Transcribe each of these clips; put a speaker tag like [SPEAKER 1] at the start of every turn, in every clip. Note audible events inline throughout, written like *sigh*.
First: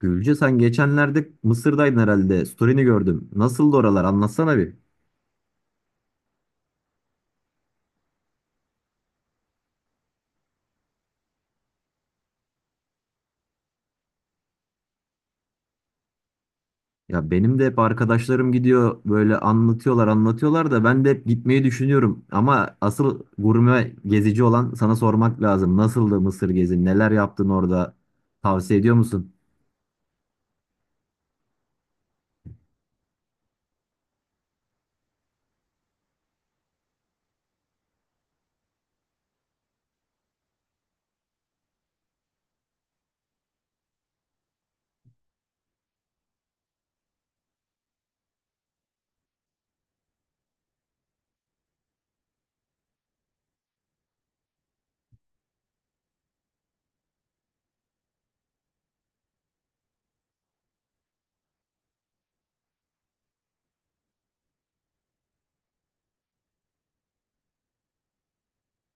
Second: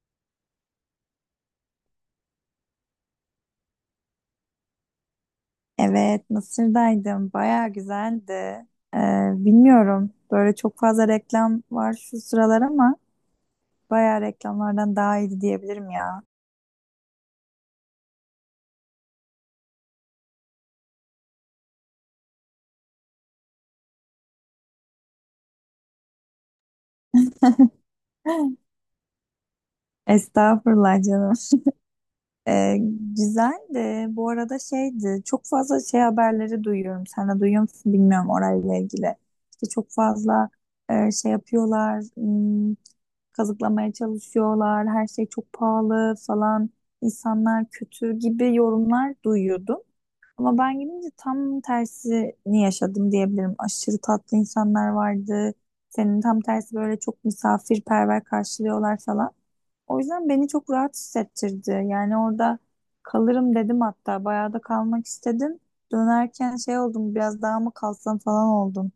[SPEAKER 1] Gülce sen geçenlerde Mısır'daydın herhalde. Story'ni gördüm. Nasıldı oralar? Anlatsana bir.
[SPEAKER 2] Evet, Mısır'daydım. Bayağı güzeldi. Ee, bilmiyorum. Böyle çok fazla reklam var şu sıralar ama bayağı reklamlardan daha iyiydi diyebilirim ya.
[SPEAKER 1] Ya benim de hep arkadaşlarım gidiyor böyle anlatıyorlar da ben de hep gitmeyi düşünüyorum. Ama asıl gurme gezici olan sana sormak lazım. Nasıldı Mısır gezin? Neler yaptın orada?
[SPEAKER 2] *laughs*
[SPEAKER 1] Tavsiye ediyor musun?
[SPEAKER 2] Estağfurullah canım. Ee, güzeldi. Bu arada şeydi. Çok fazla şey haberleri duyuyorum. Sen de duyuyor musun bilmiyorum orayla ilgili. İşte çok fazla şey yapıyorlar. Kazıklamaya çalışıyorlar. Her şey çok pahalı falan. İnsanlar kötü gibi yorumlar duyuyordum. Ama ben gidince tam tersini yaşadım diyebilirim. Aşırı tatlı insanlar vardı. Senin tam tersi böyle çok misafirperver karşılıyorlar falan. O yüzden beni çok rahat hissettirdi. Yani orada kalırım dedim hatta. Bayağı da kalmak istedim. Dönerken şey oldum biraz daha mı kalsam falan oldum.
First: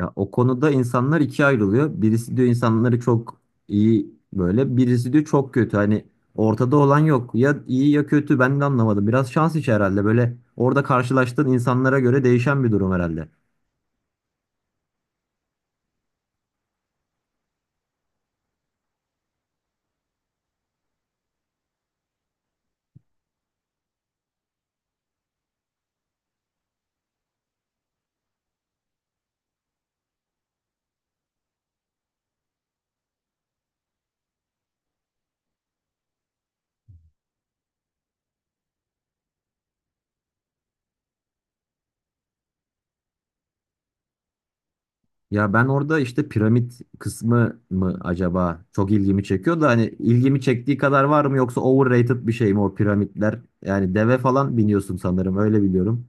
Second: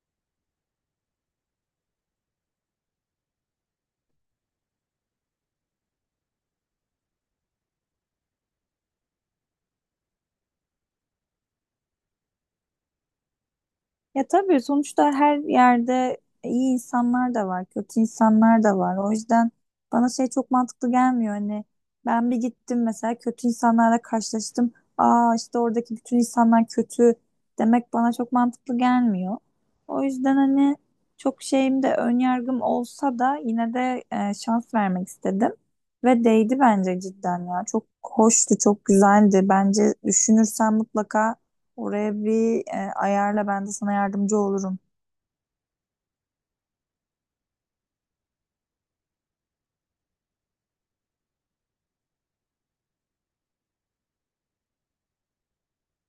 [SPEAKER 1] Ya o konuda insanlar ikiye ayrılıyor. Birisi diyor insanları çok iyi böyle, birisi diyor çok kötü. Hani ortada olan yok. Ya iyi ya kötü ben de anlamadım. Biraz şans işi herhalde. Böyle orada karşılaştığın insanlara göre değişen bir durum herhalde.
[SPEAKER 2] Ya tabii sonuçta her yerde iyi insanlar da var, kötü insanlar da var. O yüzden bana şey çok mantıklı gelmiyor. Hani ben bir gittim mesela kötü insanlarla karşılaştım. Aa işte oradaki bütün insanlar kötü demek bana çok mantıklı gelmiyor. O yüzden hani çok şeyim de ön yargım olsa da yine de şans vermek istedim. Ve değdi bence cidden ya. Çok hoştu, çok güzeldi. Bence düşünürsen mutlaka oraya bir ayarla, ben de sana yardımcı olurum.
[SPEAKER 1] Ya ben orada işte piramit kısmı mı acaba çok ilgimi çekiyor da hani ilgimi çektiği kadar var mı yoksa overrated bir şey mi o piramitler? Yani deve falan biniyorsun sanırım öyle biliyorum.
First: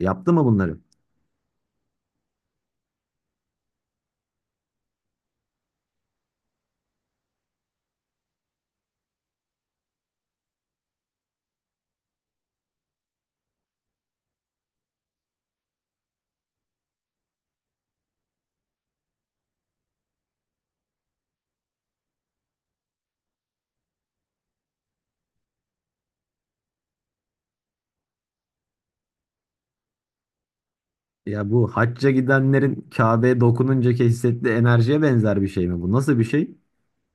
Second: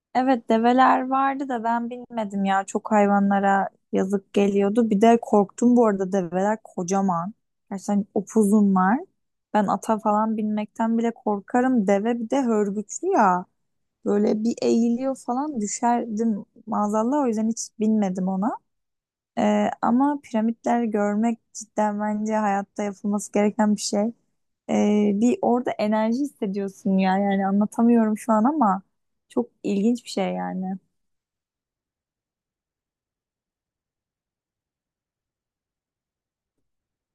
[SPEAKER 1] Yaptı mı
[SPEAKER 2] Evet,
[SPEAKER 1] bunları?
[SPEAKER 2] develer vardı da ben bilmedim ya, çok hayvanlara yazık geliyordu. Bir de korktum bu arada, develer kocaman. Gerçekten upuzunlar. Ben ata falan binmekten bile korkarım. Deve bir de hörgüçlü ya. Böyle bir eğiliyor falan, düşerdim maazallah, o yüzden hiç binmedim ona. E, ama piramitler görmek cidden bence hayatta yapılması gereken bir şey. Bir orada enerji hissediyorsun ya, yani anlatamıyorum şu an ama çok ilginç bir şey yani.
[SPEAKER 1] Ya bu hacca gidenlerin Kabe'ye dokununcaki hissettiği enerjiye benzer bir şey mi bu? Nasıl bir şey?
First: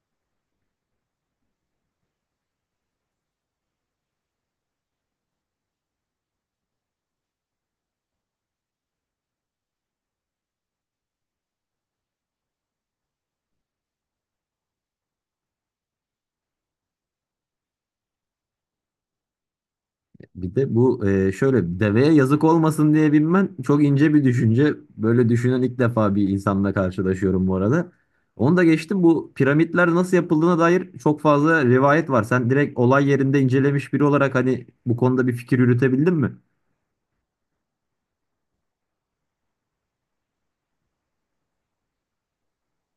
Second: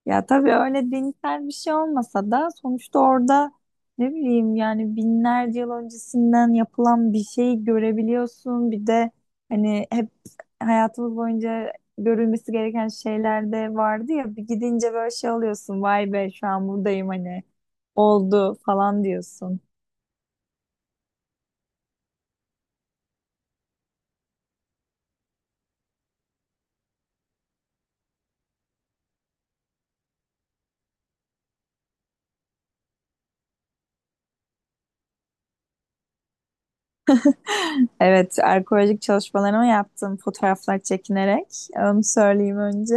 [SPEAKER 2] Ya tabii öyle dinsel bir şey olmasa da sonuçta orada ne bileyim yani binlerce yıl öncesinden yapılan bir şeyi görebiliyorsun. Bir de hani hep hayatımız boyunca görülmesi gereken şeyler de vardı ya, bir gidince böyle şey oluyorsun, vay be şu an buradayım hani, oldu falan diyorsun.
[SPEAKER 1] Bir de bu şöyle deveye yazık olmasın diye binmen çok ince bir düşünce. Böyle düşünen ilk defa bir insanla karşılaşıyorum bu arada. Onu da geçtim, bu piramitler nasıl yapıldığına dair çok fazla rivayet var. Sen direkt olay yerinde incelemiş biri olarak hani bu konuda bir fikir yürütebildin mi?
[SPEAKER 2] Evet, arkeolojik çalışmalarımı yaptım fotoğraflar çekinerek. Onu söyleyeyim önce.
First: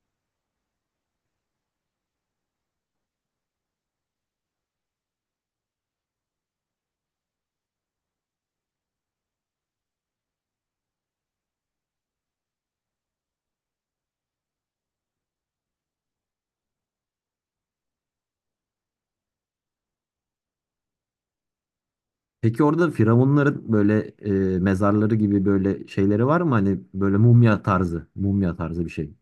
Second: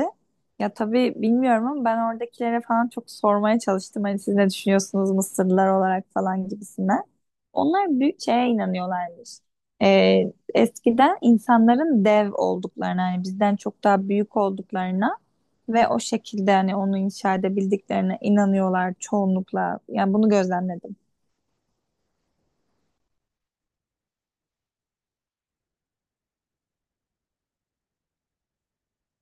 [SPEAKER 2] Ya tabii bilmiyorum ama ben oradakilere falan çok sormaya çalıştım. Hani siz ne düşünüyorsunuz Mısırlılar olarak falan gibisinden. Onlar büyük şeye inanıyorlarmış. Eskiden insanların dev olduklarına, hani bizden çok daha büyük olduklarına ve o şekilde hani onu inşa edebildiklerine inanıyorlar çoğunlukla. Yani bunu gözlemledim.
[SPEAKER 1] Peki orada firavunların böyle mezarları gibi böyle şeyleri var mı? Hani böyle mumya tarzı bir şey.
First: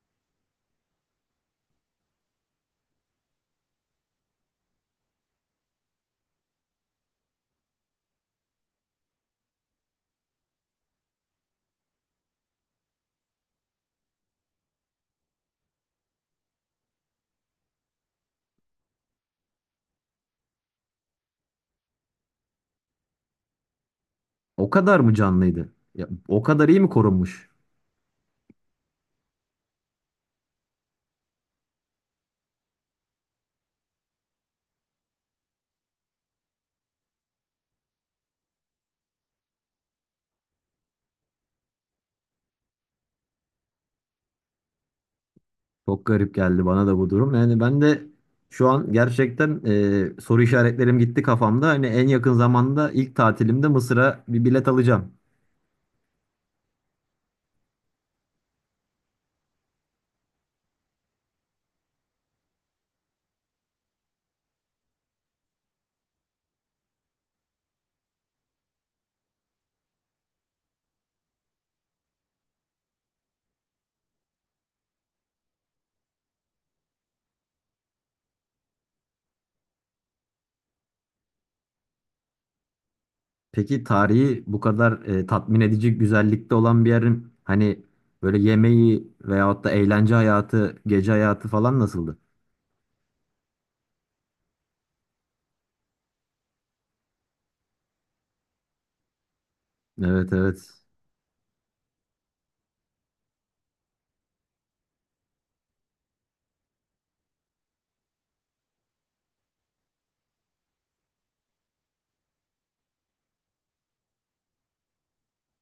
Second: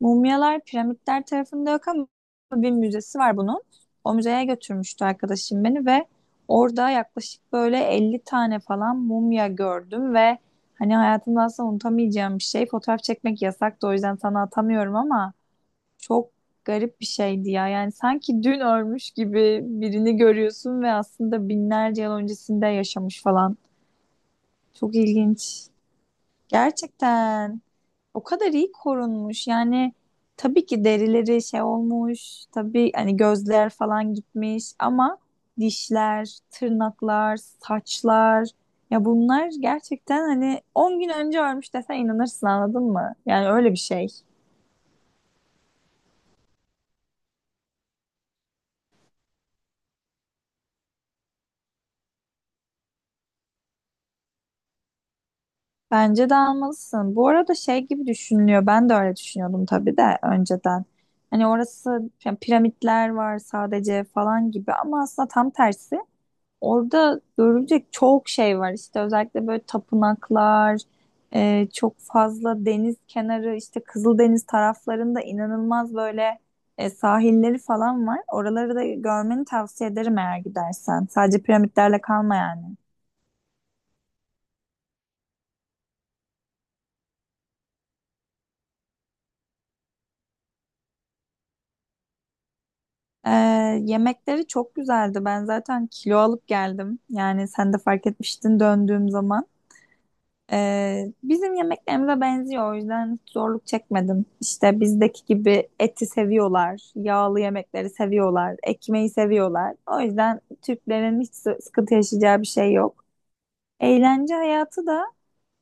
[SPEAKER 2] Mumyalar piramitler tarafında yok ama bir müzesi var bunun. O müzeye götürmüştü arkadaşım beni ve orada yaklaşık böyle 50 tane falan mumya gördüm ve hani hayatımda asla unutamayacağım bir şey. Fotoğraf çekmek yasaktı, o yüzden sana atamıyorum ama çok garip bir şeydi ya. Yani sanki dün ölmüş gibi birini görüyorsun ve aslında binlerce yıl öncesinde yaşamış falan.
[SPEAKER 1] O
[SPEAKER 2] Çok
[SPEAKER 1] kadar mı
[SPEAKER 2] ilginç.
[SPEAKER 1] canlıydı? Ya, o kadar iyi mi korunmuş?
[SPEAKER 2] Gerçekten o kadar iyi korunmuş. Yani tabii ki derileri şey olmuş. Tabii hani gözler falan gitmiş ama dişler, tırnaklar, saçlar, ya bunlar gerçekten hani 10 gün önce ölmüş desen inanırsın, anladın mı? Yani öyle bir şey.
[SPEAKER 1] Çok garip geldi bana da bu durum. Yani ben de şu an gerçekten soru işaretlerim gitti kafamda. Hani en yakın zamanda ilk tatilimde Mısır'a bir bilet alacağım.
[SPEAKER 2] Bence de almalısın. Bu arada şey gibi düşünülüyor. Ben de öyle düşünüyordum tabii de önceden. Hani orası yani piramitler var sadece falan gibi ama aslında tam tersi. Orada görülecek çok şey var işte, özellikle böyle tapınaklar, çok fazla deniz kenarı, işte Kızıldeniz taraflarında inanılmaz böyle sahilleri falan var. Oraları da görmeni tavsiye ederim eğer gidersen. Sadece piramitlerle kalma yani.
[SPEAKER 1] Peki tarihi bu kadar tatmin edici güzellikte olan bir yerin hani böyle yemeği veyahut da eğlence hayatı, gece hayatı falan nasıldı?
[SPEAKER 2] E, yemekleri çok güzeldi. Ben zaten kilo alıp geldim. Yani sen de fark etmiştin döndüğüm zaman.
[SPEAKER 1] Evet, evet.
[SPEAKER 2] Bizim yemeklerimize benziyor, o yüzden hiç zorluk çekmedim. İşte bizdeki gibi eti seviyorlar, yağlı yemekleri seviyorlar, ekmeği seviyorlar. O yüzden Türklerin hiç sıkıntı yaşayacağı bir şey yok. Eğlence hayatı da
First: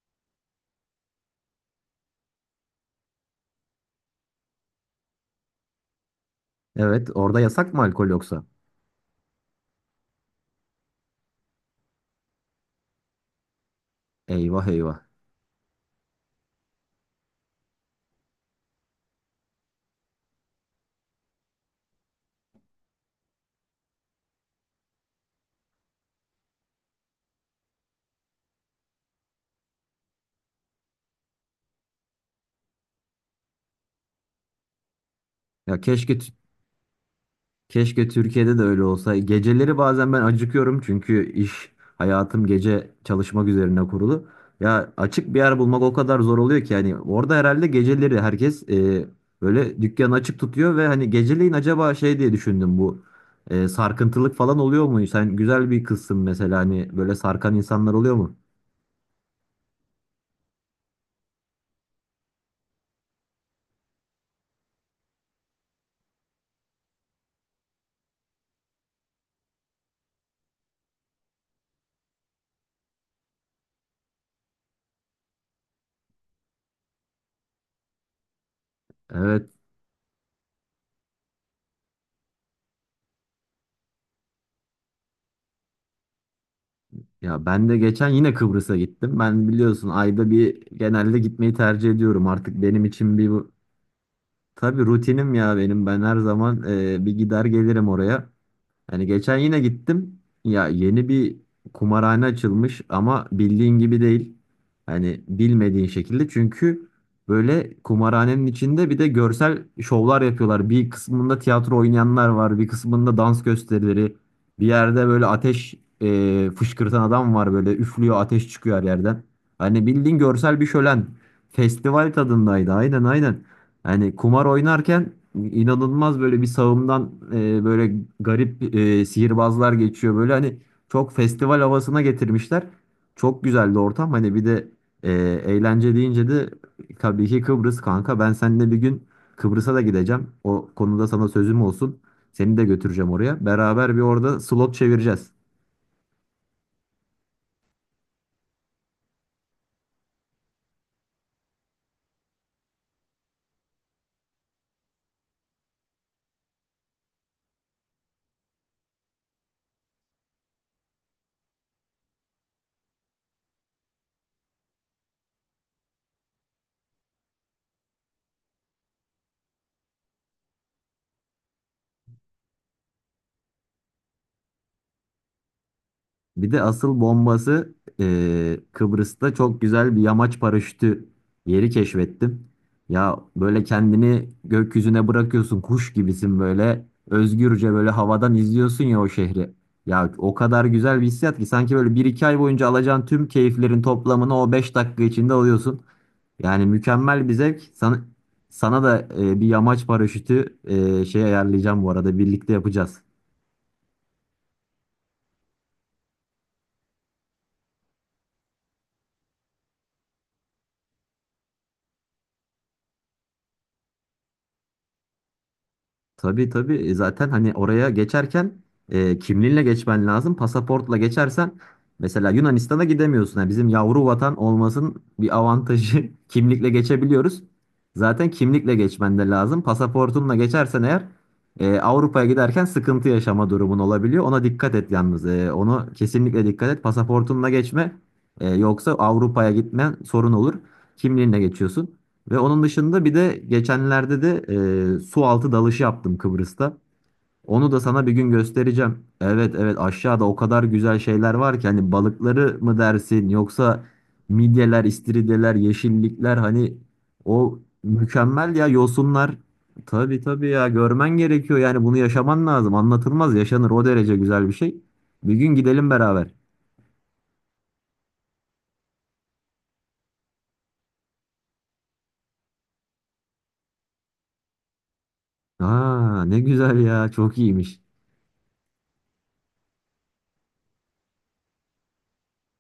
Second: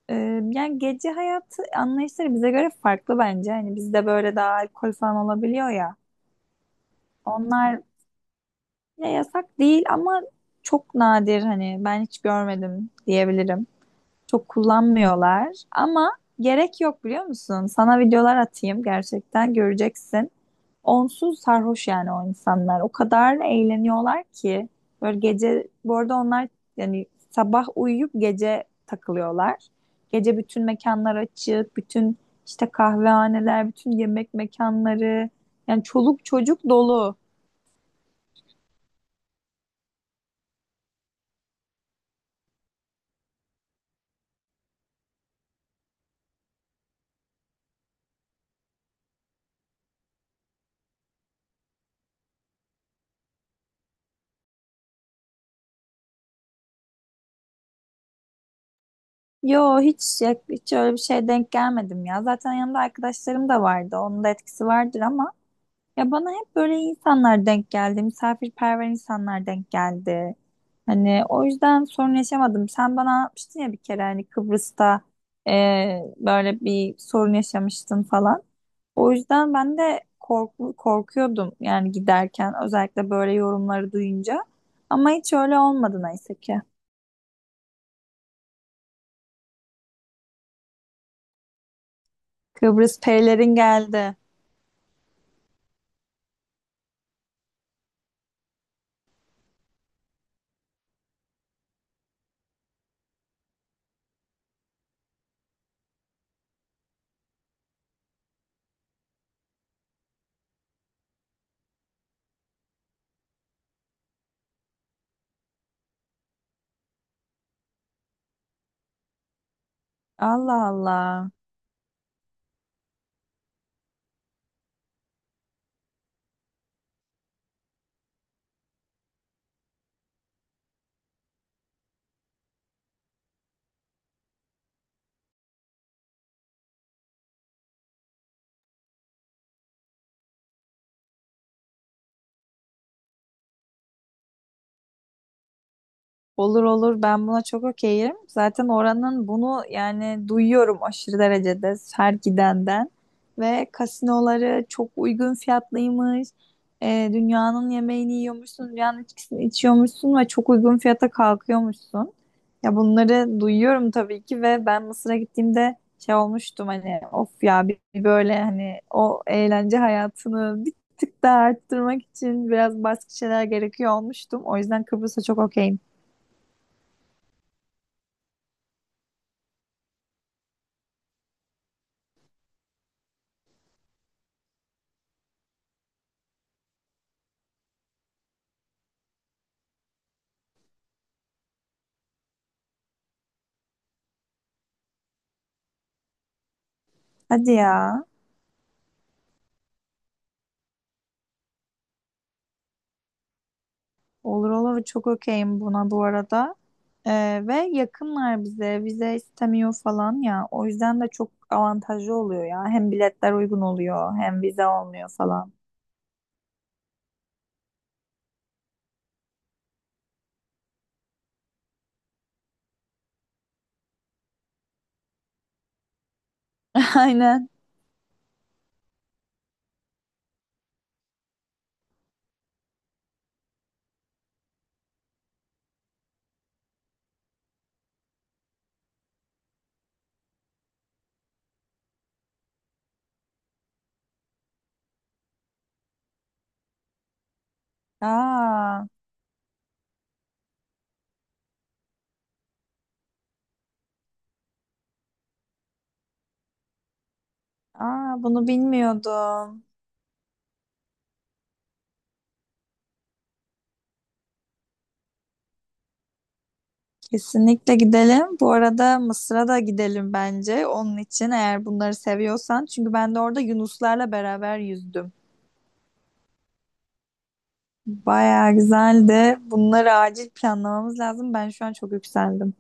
[SPEAKER 2] e, yani gece hayatı anlayışları bize göre farklı bence. Hani bizde böyle daha alkol falan olabiliyor ya.
[SPEAKER 1] Evet, orada yasak mı
[SPEAKER 2] Onlar
[SPEAKER 1] alkol yoksa?
[SPEAKER 2] ya yasak değil ama çok nadir, hani ben hiç görmedim diyebilirim. Çok
[SPEAKER 1] Eyvah, eyvah.
[SPEAKER 2] kullanmıyorlar ama gerek yok, biliyor musun? Sana videolar atayım, gerçekten göreceksin. Onsuz sarhoş yani o insanlar. O kadar eğleniyorlar ki böyle gece, bu arada onlar yani sabah uyuyup gece takılıyorlar. Gece bütün mekanlar açık, bütün işte kahvehaneler, bütün yemek mekanları,
[SPEAKER 1] Ya
[SPEAKER 2] yani
[SPEAKER 1] keşke
[SPEAKER 2] çoluk
[SPEAKER 1] t-
[SPEAKER 2] çocuk dolu.
[SPEAKER 1] Keşke Türkiye'de de öyle olsa. Geceleri bazen ben acıkıyorum çünkü iş hayatım gece çalışmak üzerine kurulu. Ya açık bir yer bulmak o kadar zor oluyor ki yani orada herhalde geceleri herkes böyle dükkanı açık tutuyor ve hani geceleyin acaba şey diye düşündüm, bu sarkıntılık falan oluyor mu? Sen güzel bir kızsın mesela, hani böyle sarkan insanlar oluyor mu?
[SPEAKER 2] Yo, hiç hiç öyle bir şeye denk gelmedim ya. Zaten yanımda arkadaşlarım da vardı. Onun da etkisi vardır ama ya bana hep böyle insanlar denk geldi, misafirperver insanlar denk geldi. Hani o yüzden sorun yaşamadım. Sen bana anlatmıştın ya bir kere hani Kıbrıs'ta e, böyle bir sorun yaşamıştın falan. O
[SPEAKER 1] Evet,
[SPEAKER 2] yüzden ben de korkuyordum yani giderken, özellikle böyle yorumları duyunca. Ama hiç öyle olmadı neyse ki.
[SPEAKER 1] ya ben de geçen yine Kıbrıs'a gittim. Ben biliyorsun ayda bir genelde gitmeyi tercih ediyorum. Artık benim
[SPEAKER 2] Kıbrıs
[SPEAKER 1] için bir
[SPEAKER 2] perilerin geldi.
[SPEAKER 1] tabii rutinim ya benim. Ben her zaman bir gider gelirim oraya. Hani geçen yine gittim. Ya yeni bir kumarhane açılmış ama bildiğin gibi değil. Hani bilmediğin şekilde. Çünkü böyle kumarhanenin içinde bir de görsel şovlar yapıyorlar. Bir kısmında tiyatro oynayanlar var. Bir kısmında dans gösterileri. Bir yerde böyle ateş fışkırtan adam var böyle. Üflüyor, ateş çıkıyor her yerden. Hani bildiğin görsel bir
[SPEAKER 2] Allah
[SPEAKER 1] şölen.
[SPEAKER 2] Allah.
[SPEAKER 1] Festival tadındaydı. Aynen, aynen. Yani kumar oynarken inanılmaz böyle bir sağımdan böyle garip sihirbazlar geçiyor. Böyle hani çok festival havasına getirmişler. Çok güzeldi ortam. Hani bir de e, eğlence deyince de tabii ki Kıbrıs kanka. Ben seninle bir gün Kıbrıs'a da gideceğim. O konuda sana sözüm olsun. Seni de götüreceğim oraya. Beraber bir orada slot çevireceğiz.
[SPEAKER 2] Olur olur, ben buna çok okeyim. Zaten oranın bunu yani duyuyorum aşırı derecede her gidenden. Ve kasinoları çok uygun fiyatlıymış. Dünyanın yemeğini yiyormuşsun, dünyanın içkisini içiyormuşsun ve çok uygun fiyata kalkıyormuşsun. Ya bunları duyuyorum tabii ki ve ben Mısır'a gittiğimde şey olmuştum, hani of ya, bir böyle hani o eğlence hayatını bir tık daha arttırmak için biraz başka şeyler gerekiyor olmuştum. O yüzden Kıbrıs'a çok okeyim.
[SPEAKER 1] Bir de asıl bombası, Kıbrıs'ta çok güzel bir yamaç paraşütü yeri keşfettim. Ya böyle kendini gökyüzüne bırakıyorsun, kuş gibisin, böyle özgürce böyle havadan izliyorsun ya o şehri. Ya o kadar güzel bir hissiyat ki sanki böyle bir iki ay boyunca alacağın tüm keyiflerin toplamını o 5 dakika içinde alıyorsun. Yani mükemmel bir
[SPEAKER 2] Hadi
[SPEAKER 1] zevk. Sana,
[SPEAKER 2] ya.
[SPEAKER 1] sana da bir yamaç paraşütü şey ayarlayacağım, bu arada birlikte yapacağız.
[SPEAKER 2] Olur olur, çok okeyim buna bu arada. Ve yakınlar bize vize istemiyor falan ya. O yüzden de çok avantajlı oluyor ya. Hem biletler uygun oluyor hem vize olmuyor falan.
[SPEAKER 1] Tabii, tabii. Zaten hani oraya geçerken kimliğinle geçmen lazım. Pasaportla geçersen mesela Yunanistan'a gidemiyorsun. Yani bizim yavru vatan olmasının bir avantajı *laughs* kimlikle
[SPEAKER 2] *laughs*
[SPEAKER 1] geçebiliyoruz.
[SPEAKER 2] Aynen.
[SPEAKER 1] Zaten kimlikle geçmen de lazım. Pasaportunla geçersen eğer Avrupa'ya giderken sıkıntı yaşama durumun olabiliyor. Ona dikkat et yalnız. Onu kesinlikle dikkat et. Pasaportunla geçme. Yoksa Avrupa'ya gitmen sorun olur. Kimliğinle geçiyorsun. Ve onun dışında bir de geçenlerde de su altı dalışı yaptım Kıbrıs'ta. Onu da sana bir gün
[SPEAKER 2] Aa,
[SPEAKER 1] göstereceğim. Evet, evet, aşağıda o kadar güzel şeyler var ki, hani balıkları mı dersin yoksa midyeler, istiridyeler, yeşillikler, hani o
[SPEAKER 2] aa bunu
[SPEAKER 1] mükemmel ya, yosunlar.
[SPEAKER 2] bilmiyordum.
[SPEAKER 1] Tabii, tabii ya, görmen gerekiyor yani bunu yaşaman lazım. Anlatılmaz yaşanır, o derece güzel bir şey. Bir gün gidelim beraber.
[SPEAKER 2] Kesinlikle gidelim. Bu arada Mısır'a da gidelim bence. Onun için eğer bunları seviyorsan. Çünkü ben de orada yunuslarla beraber yüzdüm.
[SPEAKER 1] Aa ne güzel ya, çok iyiymiş.
[SPEAKER 2] Bayağı güzeldi. Bunları acil planlamamız lazım. Ben şu an çok yükseldim.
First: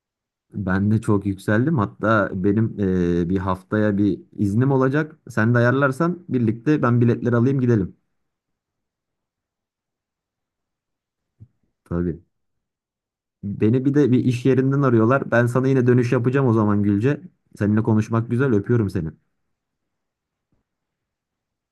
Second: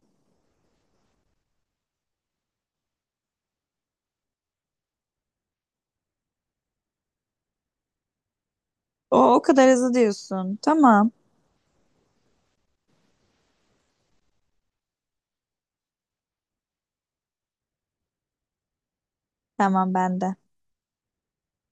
[SPEAKER 1] Ben de çok yükseldim. Hatta benim bir haftaya bir iznim olacak. Sen de ayarlarsan birlikte ben biletleri alayım, gidelim.
[SPEAKER 2] O kadar hızlı diyorsun. Tamam.
[SPEAKER 1] Tabii. Beni bir de bir iş yerinden arıyorlar. Ben sana yine dönüş yapacağım o zaman Gülce. Seninle konuşmak güzel. Öpüyorum seni.
[SPEAKER 2] Tamam bende.